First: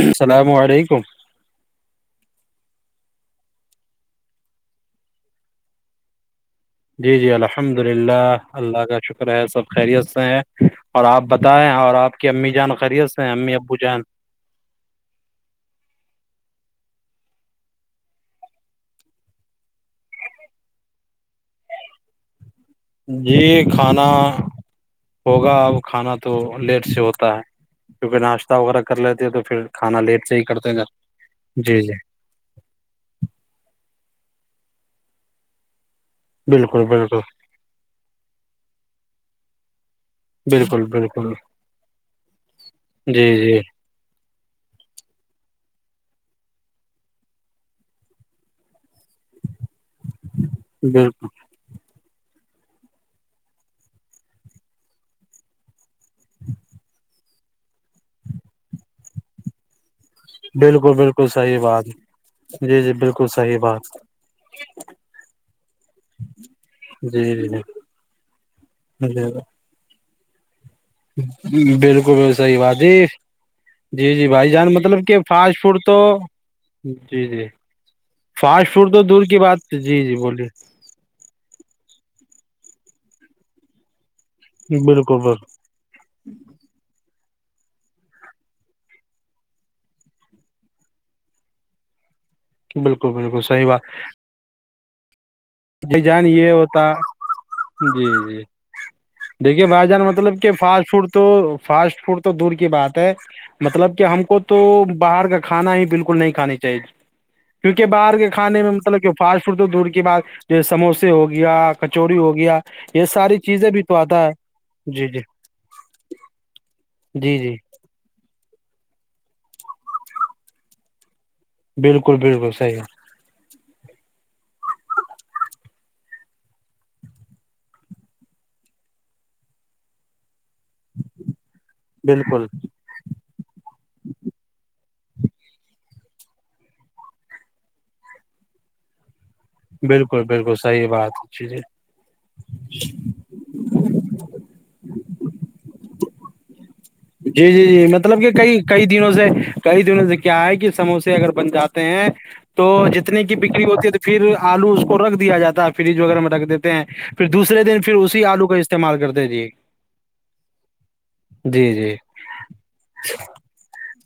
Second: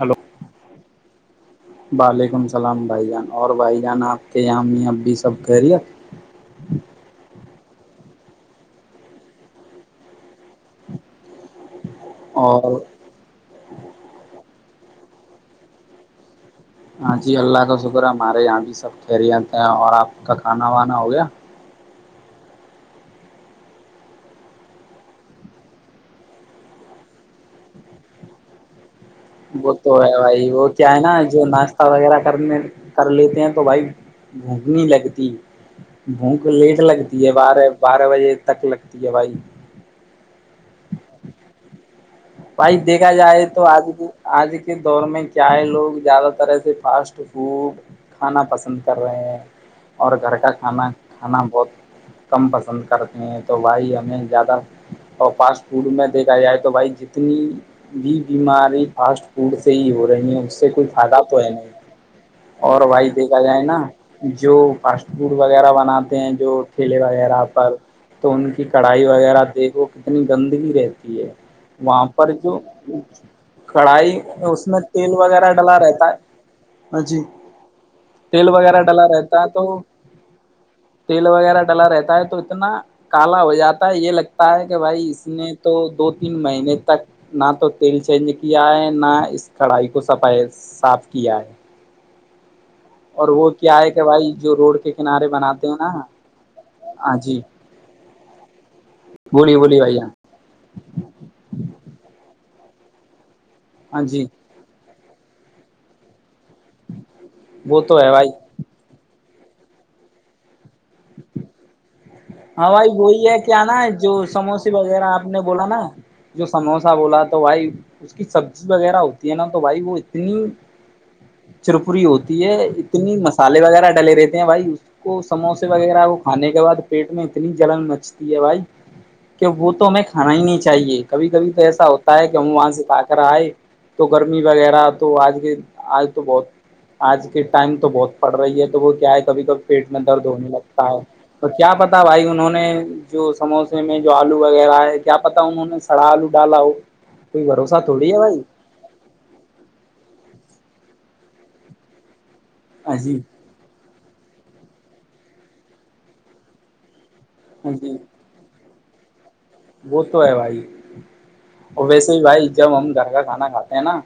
hello السلام علیکم وعلیکم السلام بھائی جان اور بھائی جان آپ کے یہاامی ابھی سب خیریت جی جی الحمد للہ اللہ کا شکر ہے سب خیریت سے ہیں اور آپ بتائیں اور آپ کی امی جان اور خریت سے امی ابو جان ہاں جی اللہ کا شکر ہے ہمارے یہاں بھی سب خریتے ہیں اور آپ کا کھانا وانا ہو گیا جی کھانا ہوگا اب کھانا تو لیٹ سے ہوتا ہے کیونکہ ناشتہ وغیرہ کر لیتےہے تو پھر وہ تو کھانا ہے لیٹ سے ہی بھائی وہ کرتے گا کیا ہے نا جو جی ناشتہ جی وغیرہ کرنے کر لیتے ہیں تو بھائی بھوک نہیں لگتی بھوک لیٹ بالکل بالکل لگتی ہے بارہ بارہ بجے تک لگتی ہے بھائی بالکل بالکل بھائی دیکھا جی جائے جی تو آج بھی آج کے دور میں کیا ہے لوگ زیادہ ترح ایسے فاسٹ فوڈ کھانا پسند کر رہے ہیں اور گھر کا کھانا بالکل کھانا بہت کم پسند کرتے ہیں تو بھائی ہمیں زیادہ اور فاسٹ فوڈ میں دیکھا جائے تو بھائی جہ اتنی بھی بیماری فاسٹ فوڈ سے ہی ہو رہی ہیں اس سے کوئی بالکل فائدہ بالکل تو ہے صحیح نہیں بات جی اور جی بھائی بالکل دیکھا صحیح جائے نا بات جو فاسٹ فوڈ وغیرہ بناتے ہیں جو کھیلے جی وغیرہ جی جی پر تو ان کی کڑھائی جی وغیرہ دیکھو کتنی گندگی رہتی ہے کی وہاں پر بالکل صحیح جو بات ہے جی کڑھائی جی بھائی اس جان میں مطلب تیل کہ وغیرہ فاسٹ فوڈ ڈلا تو رہتا ہے جی جی تیل فاسٹ وغیرہ فوڈ تو ڈلا دور کی رہتا ہے بات تھی تو جی جی بولیے تیل وغیرہ ڈلا رہتا ہے تو اتنا کالا ہو جاتا ہے یہ لگتا ہے کہ بھائی بالکل اس نے بالکل تو دو تین مہینے تک ناتو تیل چینج کیا ہے نا اس کڑھائی کو صفائی صاف کیا ہے بالکل اور بالکل وہ صحی کیا بات ہے کہ بھائی جو روڈ کے کنارے بنا بھائی جان یہ ہوتا جی جی بولیے دیکھیے بولیے بھائی جان بھیا مطلب کہ فاسٹ فوڈ تو فاسٹ فوڈ تو دور کی بات ہے مطلب ہاں کہ ہم جی کو تو باہر کا کھانا ہی بالکل نہیں کھانی چاہیے وہ کیونکہ تو ہے باہر کے بھائی کھسنے میں مطلب کیوں فاسٹ فوڈ تو دور کے بعد جو سموسے ہو گیا کچوری ہو گیا ہاں بھائی یہ وہی ساری ہے کہ چیزیں بھی آنا ہے تو جو آتا سموسے وغیرہ جی جی آپ نے بولا نا جو سموسا بولا جی تو جی بھائی اس کی سبزی وغیرہ ہوتی ہے نا تو بھائی وہ اتنی چرپری بالکل ہوتی بالکل ہے صحیح اتنی مست مسالے وغیرہ ڈلے رہتے ہیں بھائی اس کو سموسے وغیرہ کو کھانے کے بعد پیٹ میں اتنی جلن مچتی ہے بھائی کہ وہ تو ہمیں کھانا ہی نہیں چاہیے کبھی کبھی تو ایسا ہوتا ہے کہ بالکل ہم وہاں سے کھا کر آئے تو گرمی وغیرہ تو آج کے آج تو بہت آج کے ٹائم تو بہت پڑ رہی ہے تو وہ کیا ہے کبھی کبھی پیٹ میں بالکل درد ہونے بالکل صحیح لگتا ہے بات جی تو جی کیا پتا بھائی انہوں نے جو سموسے میں جو آلو وغیرہ ہے کیا پتا انہوں نے سڑا آلو ڈالا ہو کوئی جی جی بھروسہ جی تھوڑی ہے مطلب کہ بھائی کئی کئی دنوں سے کئی دنوں سے کیا ہے کہ سموسے اگر بن جاتے ہیں تو ہاں جی جتنے کہ بکری ہوتی ہے تو پھر آلو اس کو رکھ دیا جاتا ہے فریج وغیرہ میں رکھ دیتے ہیں پھر دوسرے ہاں دن پھر جی اسی آلو کا استعمال کر دیجیے وہ تو ہے بھائی اور جی ویسے بی بھائی جب ہم گھر کا کھانا کھاتے ہیں نا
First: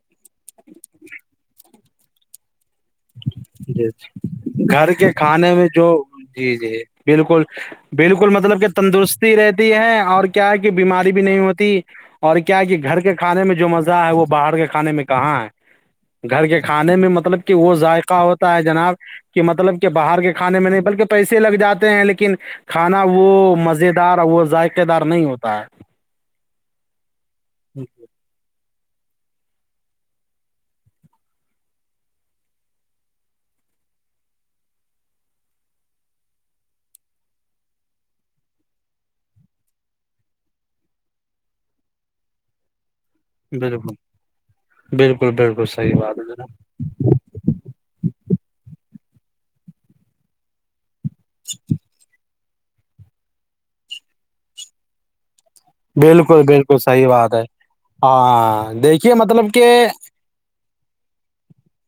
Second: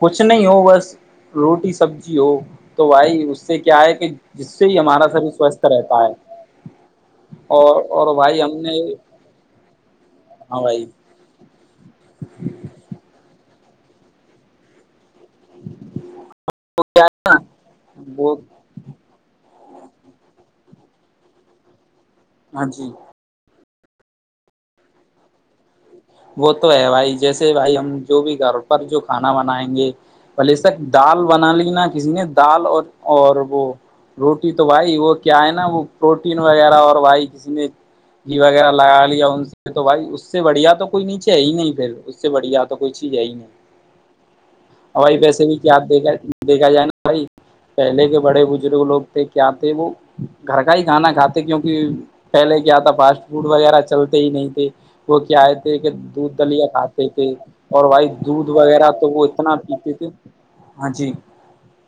کچھ نہیں ہو بس روٹی سبزی ہو تو بھائی اس سے کیا جی ہے کہ جی جس سے ہی گھر ہمارا کے شریر کھانے سوستھ میں جو رہتا ہے جی جی اور اور بھائی ہم نے دیکھتی رہتی ہے اور کیاہے ہاں کہ بھائی بیماری بھی نہیں ہوتی اور کیا کہ گھر کے کھانے میں جو مزہ ہے وہ باہر کے کھانے میں کیا کہاں ہے گھر کے کھانے میں مطلب کہ وہ ذائقہ وہ ہوتا ہے جناب کہ مطلب کہ باہر کے کھانے میں نہیں بلکہ پیسے لگ جاتے ہیں لیکن ہاں کھا جی ناوہ وہ مزے دار وہ ذائقے دار نہیں ہوتا ہے وہ تو ہے بھائی جیسے بھائی ہم جو بھی گھر پر جو کھانا بنائیں گے پہلےسک دال بنا لی نا کسی نے دال اور اور وہ روٹی تو بھائی وہ کیا ہے نا وہ پروٹین وغیرہ اور بھائی کسی نے وغیرہ لگا لیا اس نے تو بھائی اس سے بڑھیا تو کوئی نیچے ہے ہی نہیں پھر سے بڑھیا تو کوئی چیز ہے ہی نہیں بالکل او بھائی بالکل پیسے کی بالکل کیا اپ صحیح دیکھ بات ہے [unintelligible] جناب، دیکھا جایےنا بھائی پہلے کے بڑے بزرگ لوگ تھے کیا تھے وہ گھر کا ہی کھانا کھاتے کیونکہ پہلے کیا تھا فسٹ فوڈ وغیرہ چلتے ہی نہیں تھے وہ کیا ہے ٹھیک ہے دودھ بالکل دلیا بالکل صحیح کھاتے تھے بات ہے اور بھایی دودھ ہاں وغیرہ تو دیکھیے وہ مطلب اتنا کہ پیتے تھے ہاں جی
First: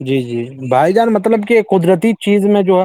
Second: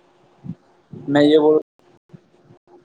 جی جی بھائی جان میں یہ مطلب بول کہ قدرتی چیز میں جو ہے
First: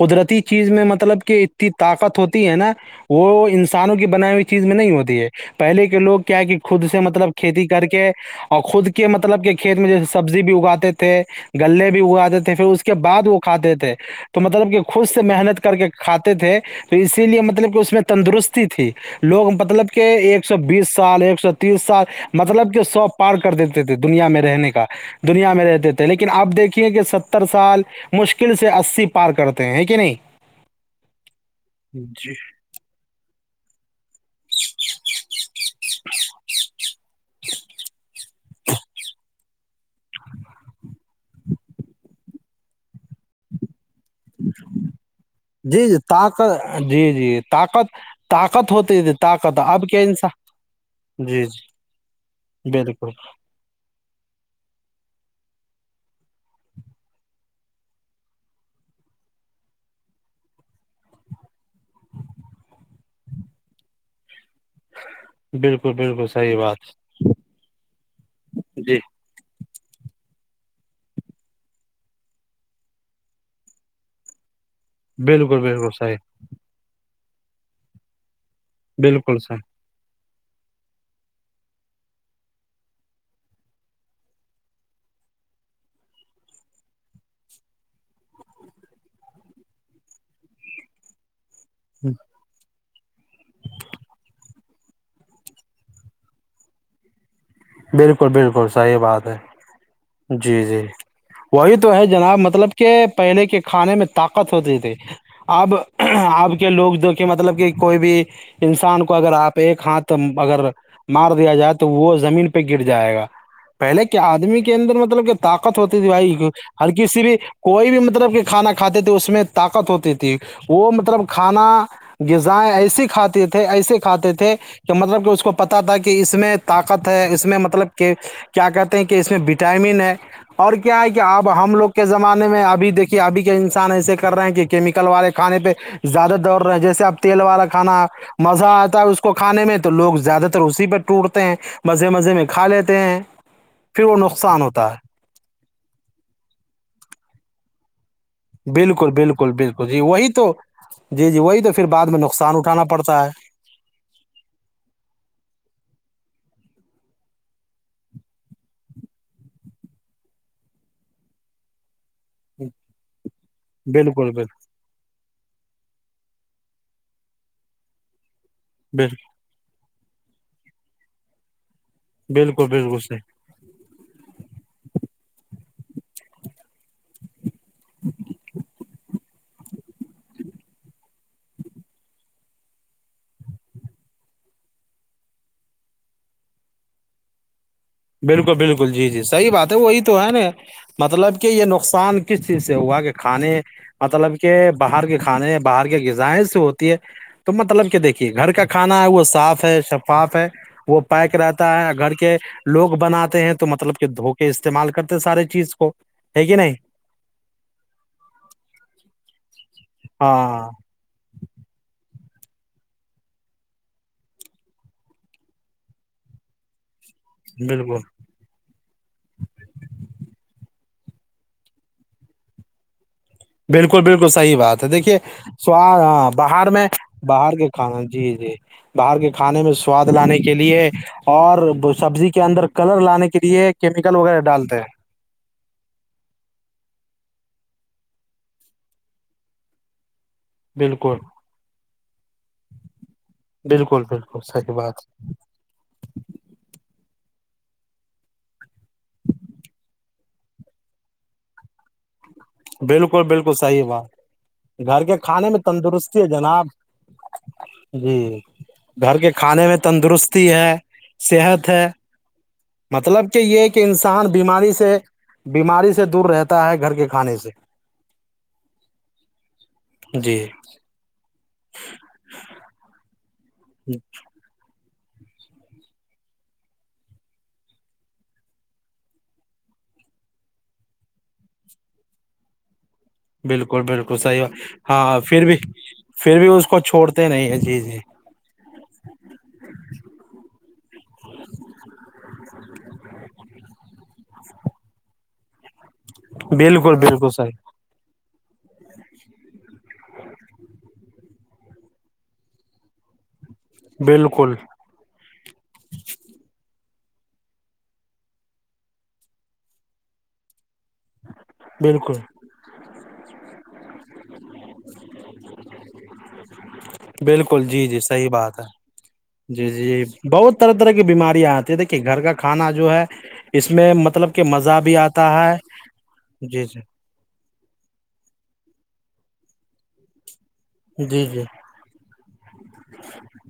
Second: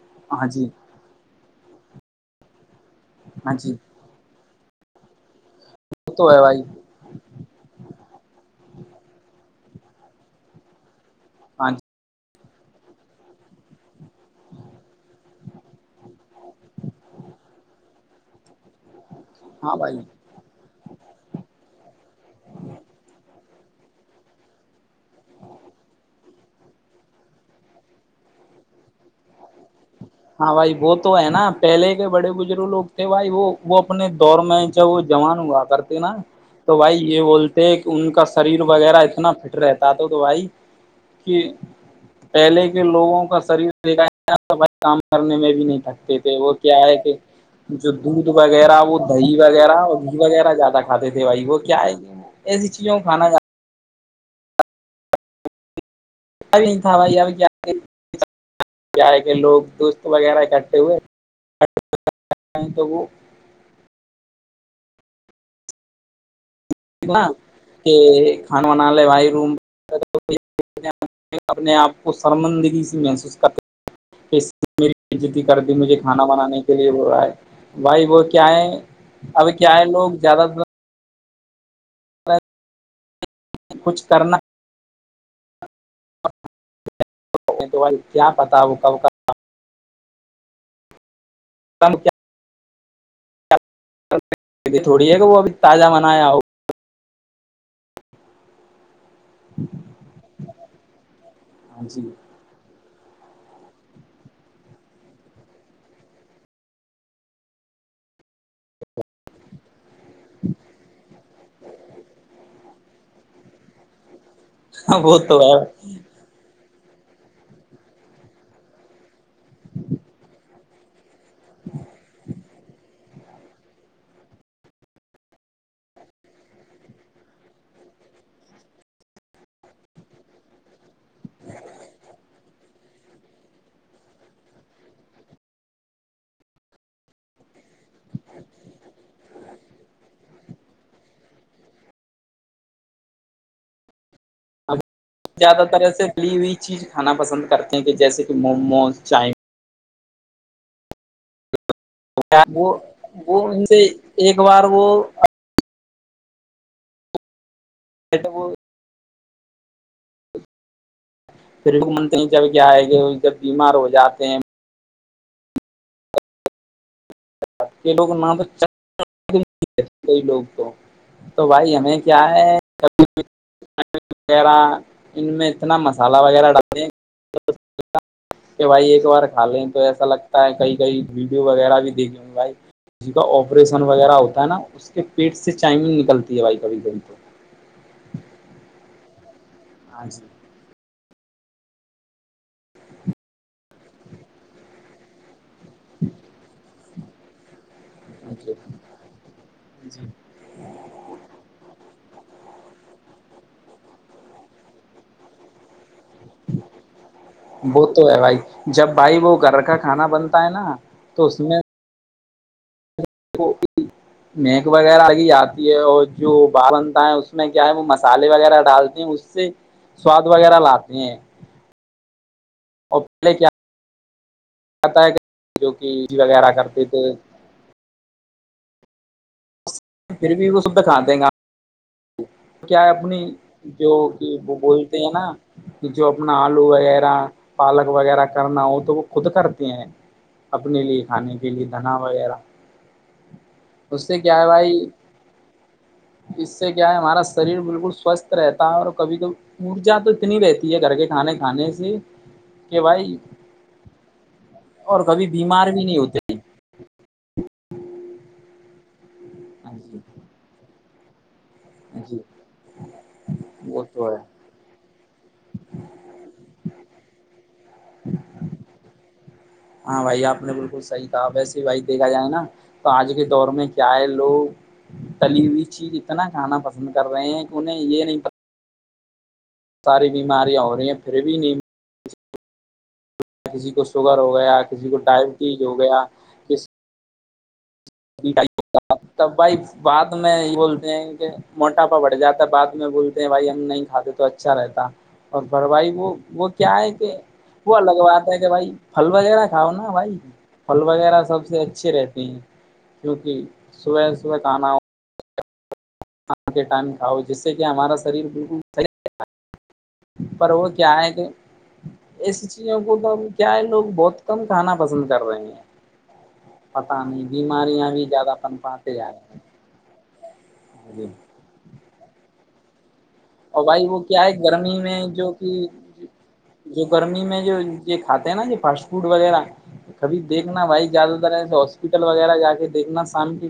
قدرتی ہاں جی چیز میں مطلب کہ اتنی طاقت ہوتی ہے نا وہ ہاں جی انسان وہ یہ بنائی ہوئی چیز میں نہیں ہوتی ہے پہلے کے لوگ تو کیا ہے ہےکہ بھائی خود سے مطلب کھیتی کر کے اور خود کے مطلب کے کھیت میں جیسے سبزی بھی اگاتے تھے ہاں جی گلے بھی وہ عادت ہے پھر اس کے بعد وہ کھاتے تھے تو مطلب کہ خود سے محنت کر کے کھاتے تھے تو اسی لیے مطلب کہ اس نے تندرستی تھی لوگ ہاں مطلب بھائی کہ ایکسوبیس سال ایکسوتس سال مطلب کہ سو پارکر دیتے تھے دنیا میں رہنے کا دنیا میں رہتے تھے لیکن اب دیکھیے کہ ساتر سال مشکل سے آسی پار کرتے ہیں کہ نہیں ہاں بھائی وہ تو ہے نا پہلے کے بڑے جی بجروگ لوگ نہیں بھائی وہ اپنے دور میں کیا وہ جوان ہوا کرتے نا تو بھائی یہ بولتے ہیں کہ ان کا سریر وغیرہ اتنا فٹ رہتا تو بھائی کہ پہلے کے لوگوں کا شریر دیکھا جائے نہ تو بھایی کام کرنے میں بھی نہیں جی جی تھکتے تھے وہ کیا طاقت ہے جی کہ جی جو طاقت دودھ طاقت وغیرہ وہ ہوتی تھی دہی طاقت وغیرہ اب کیا اور انسان وغیرہ زیادہ کھاتے تھے بھائی جی وہ جی کیا ہے کہ ایسی چیزوں کو بالکل کھانا کھا [inaudible] کیا ہے کہ لوگ دوست وغیرہ اکٹھے ہوئے [unintelligible] تو وہ بالکل بالکل صحیح بات کتنا تے کھان بنا جی لے بھائی روم [unintelligible] اپنے اپ کو سرمندگی سے محسوس کر میری بے عزتی کر بالکل دے بالکل صحیح مجھےکھانا بنانے اسی لیے [unintelligible] بھائی وہ کیا ہے بالکل اب کیا صحیح ہے لوگ زیادہ طر کچھ کرنا بھائی کیا پتا وہ کب کر [inaudible] [unintelligible] تھوڑی ہے کہ وہ ابھی تازہ بنایا ہو بالکل بالکل صحیح بات ہے جی جی وہی ہو تو ہے جی جناب مطلب کہ پہلے کے کھانے میں طاقت ہوتی تھی اب اپ کے لوگ دو کھے مطلب کہ کوئی بھی انسان کو اگر اپ ایک ہاتھ تم اگر مار دیا جائے تو وہ زمین پہ گر جائے گا پہلے کے ادمی کے اندر وہ مطلب کہ تو ہے طاقت ہوتی تے بھائی ہر کسی کوئی بھی مطلب کہ کھانا کھاتے تھے اس میں طاقت ہوتی تھی وہ مطلب کھانا غذائیں ایسے کھاتے تھے ایسے کھاتے تھے کہ مطلب کہ اس کو پتہ تھا کہ اس میں طاقت ہےاس میں مطلب کہ کیا کہتے ہیں کہ اس میں وٹامن ہے اور کیا ہے کہ اب ہم لوگ کے زمانے میں ابھی دیکھیں ابھی کے انسان ایسے کر رہے ہیں کہ کیمیکل والے کھانے پہ زیادہ دور رہا ہے جیسے اپ تیل والا کھانا مزہ اتا ہے اس کو کھانے میں تو لوگ زیادہ تر اسی پہ ٹوٹتے ہیں بس مزے مزے میں کھا لیتے ہیں پھر وہ نقصان ہوتا ہے زیادہ تر ایسے ابلی ہوئی چیز کھانا پسند کرتے ہیں کہ جیسے کہ موموز بالکل چائے بالکل بالکل جی وہی تو جی جی وہی تو پھر بعد میں نقصان وہ اٹھانا پڑتا ہے وہ ان سے ایک بار وہ [unintelligible] پھر [unintelligible] منتے کیا آئے گے جب بیمار ہو جاتے بالکل ہیں بالکل یہ لوگ ما [unintelligible] بال [unintelligible] کویی لوگ تو تو بھائی ہمیں کیا بالکل بالکل صحیح ہےبھی وغیرہ ان میں اتنا مسالحہ وغیرہ ڈالے [unintelligible] کہ بھائی ایک بار کھا لیں تو ایسا لگتا ہے کئی کئی ویڈیو وغیرہ بھی دیکھیں گے بھائی جس کا آپریشن وغیرہ ہوتا ہے نا اس کے پیٹ سے چائمنگ نکلتی ہے بھائی کبھی کھی بالکل بالکل جی جی صحیح بات ہے وہی ہاں تو ہے نا مطلب کہ یہ نقصان کس چیز سے ہوا کہ کھانے مطلب کہ باہر کے کھانے باہر کے غذائ سے ہوتی ہے تو مطلب کہ دیکھیے گھر جی کا کھانا ہے وہ صاف ہے شفاف ہے وہ پیک رہتا ہے گھر کے لوگ بناتے ہیں تو مطلب کہ دھوکے استعمال کرتے سارے چیز کو ہے کہ نہیں وہ تو ہے بھائی جب بھائی وہ گھر کا کھانا بنتا ہے ہاں نا تو اس میں مہک وغیرہ اگے آتی ہے اور جو با بنتا ہے اس میں کیا ہے وہ بالکل مسال وغیرہ ڈالتے ہیں اس سے سواد وغیرہ لاتے ہیں اور پہلے کیا بالکل بالکل صحیح بات ہے آتا دیکھیے جو سو کہ ہاں وغیرہ باہر کرتے میں تھے باہر کے کھانا جی جی باہر کے کھانے میں سواد پھر لانے بھی کے وہ شدھ لیے کھاتے ہیں اور سبزی کے اندر کیا ہے کلر لانے کے لیے کیمیکل وغیرہ ڈالتے ہیں ہے نا کہ جو اپنا آلو وغیرہ پالک وغیرہ کرنا وہ تو وہ خود کرتے ہیں اپنے لیے بالکل کھانے کے لیے دھنا وغیرہ بالکل اس سے کیا بالکل ہے سحی بھائی بات ہے اس سے کیا ہے ہمارا شریر بالکل سوستھ رہتا ہے اور کبھی کبھی اورجا تو اتنی رہتی ہے گھر کے کھانے کھانے سے کہ بھائی بالکل بالکل صحیح بات اور گھر کے کبھی کھانے میں بیمار بھی نہیں تندرستی ہے ہوتے جناب جی گھر کے کھانے ہاں میں جی تندرستی ہے صیحت ہے جی مطلب کہ یہ وہ کہ تو ہے انسان بیماری سے بیماری سے دور رہتا ہے گھر کے کھانے سے ہاں بھائی آپ جی نے بل بالکل صحیح کہا ویسے بھائی دیکھا جائے نا تو آج کے دور میں کیا ہے لوگ تلی ہوئی چیز اتنا کھانا پسند کر رہے ہیں کہ انہیں یہ نہیں پتا ساری بیماریاں ہو رہی ہیں پھر بھی نہیں کسی بالکل کو بالکل شوگر ہو صحیح گیا بات- کسی کو ہاں پھر بھی ڈائبٹیز ہو گیا پھر بھی اس کو کسی چھوڑتے نہیں ہیں جی جی [unintelligible] بھائی بعد میں یہ بولتے ہیں کہ موٹاپا بڑھ جاتا ہے بعد میں وہ بولتے ہیں بھائی ہم نہیں کھاتے تو اچھا رہتا اور پر بھائی وہ وہ کیا ہے بالکل کہ بالکل صحیح وہ الگ بات کہ بھائی پھل وغیرہ کھاؤ نا بھائی پھل وغیرہ سب سے اچھے رہتے ہیں کیونکہ صبح صبح بالکل کنا ہو کے ٹائم کھاؤ جس سے کہ ہمارا شریر بالکل [unintelligible] پر وہ کیا ہے کہ بالکل ایسی چیزوں کو تو ہم کیا ہے لوگ بہت کم کھانا پسند کر رہے ہیں پتا نہیں بالکل جی بیماریاں جی بھی صحیح زیادہ بات ہے تنپاتے ہیں جی جی بہت طرح طرح کی جی، بیماریاں آتی ہے دیکھیے گھر کا کھانا جو ہے اور اس بھائی میں وہ کیا ہے مطلب کہ گرمی مزہ بھی میں آتا جو ہے کہ جی جو جی گرمی میں جو یہ کھاتے ہیں نا یہ فاسٹ فوڈ وغیرہ کبھی دیکھنا بھائی زیادہ جی تر جی ایسے ہاس ہاسپٹل وغیرہ جا کے دیکھنا شام کی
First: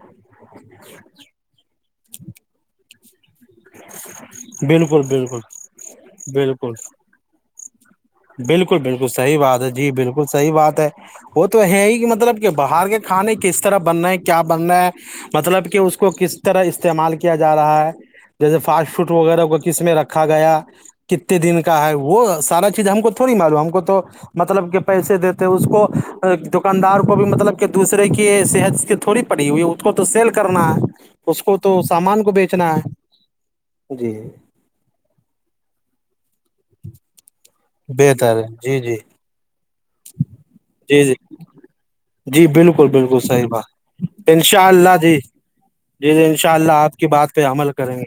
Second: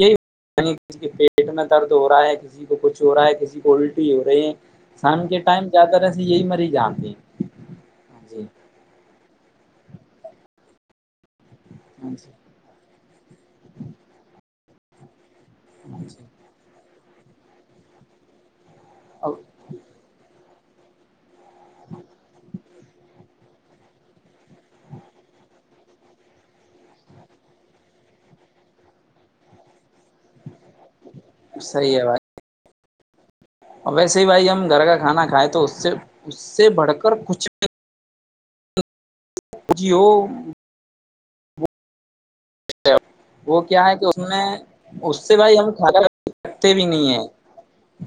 یے [unintelligible] پتا نہیں کسی کے پیٹ میں درد ہو رہا ہے کسی کو کچھ ہو رہا ہے کسی کو اولٹی ہو رہی ہیں بالکل شام کے بالکل ٹائم زیادہ تر سے یہی بالکل مریض آتے ہیں جی بالکل بالکل صحیح بات ہے جی بالکل صحی بات ہے وہ تو ہے ہی کہ ہاں جی مطلب کہ باہر کے کھانے کس طرح بن رہے ہیں کیا بن رہے ہیں مطلب کہ اس ہاں کو جی کس طرح استعمال کیا جا رہا ہے جیسے فاسٹ فوٹ اب وغیرہ کو کس میں رکھا گیا کتنے دن کا ہے وہ سارا چیز ہم کو تھوڑی معلوم ہم کو تو مطلب کہ پیسے دیتے اس کو دکاندار کو بھی مطلب کہ دوسرے کی صحت کی تھوڑی پڑی ہوئی اس کو تو سیل کرنا ہے اس کو تو صحیح ہے سامان بھائی کو بیچنا ہے جی ویسے ہی بھائی ہم گھر کا کھاناکھایا تو اس سے اس سے بڑھ کر کچھ بہتر ہے جی جی جی ہو جی جی جی بالکل بالکل صحیح وہ کیا ہے کہ اس بات ان میں شاء اللہ جی اس سے بھائی ہم کھاتا جی جی ان شاء رکھتے اللہ بھی آپ کی نہیں ہیں بات پے عمل کریں گے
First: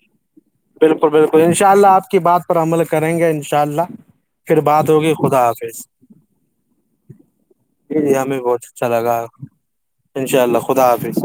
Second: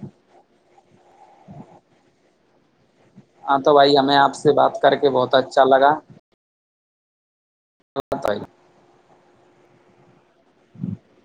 بالکل بالکل ان شاء اللہ آپ کی بات پر عمل کریں گے ہاں شاء تو اللہ بھائی ہمیں آپ سے پھر بات کر کے ہوگی بہت خدا اچھا حافظ لگا جی جی ہمیں بی بہت اچھا لگا ان شاء اللہ خدا حافظ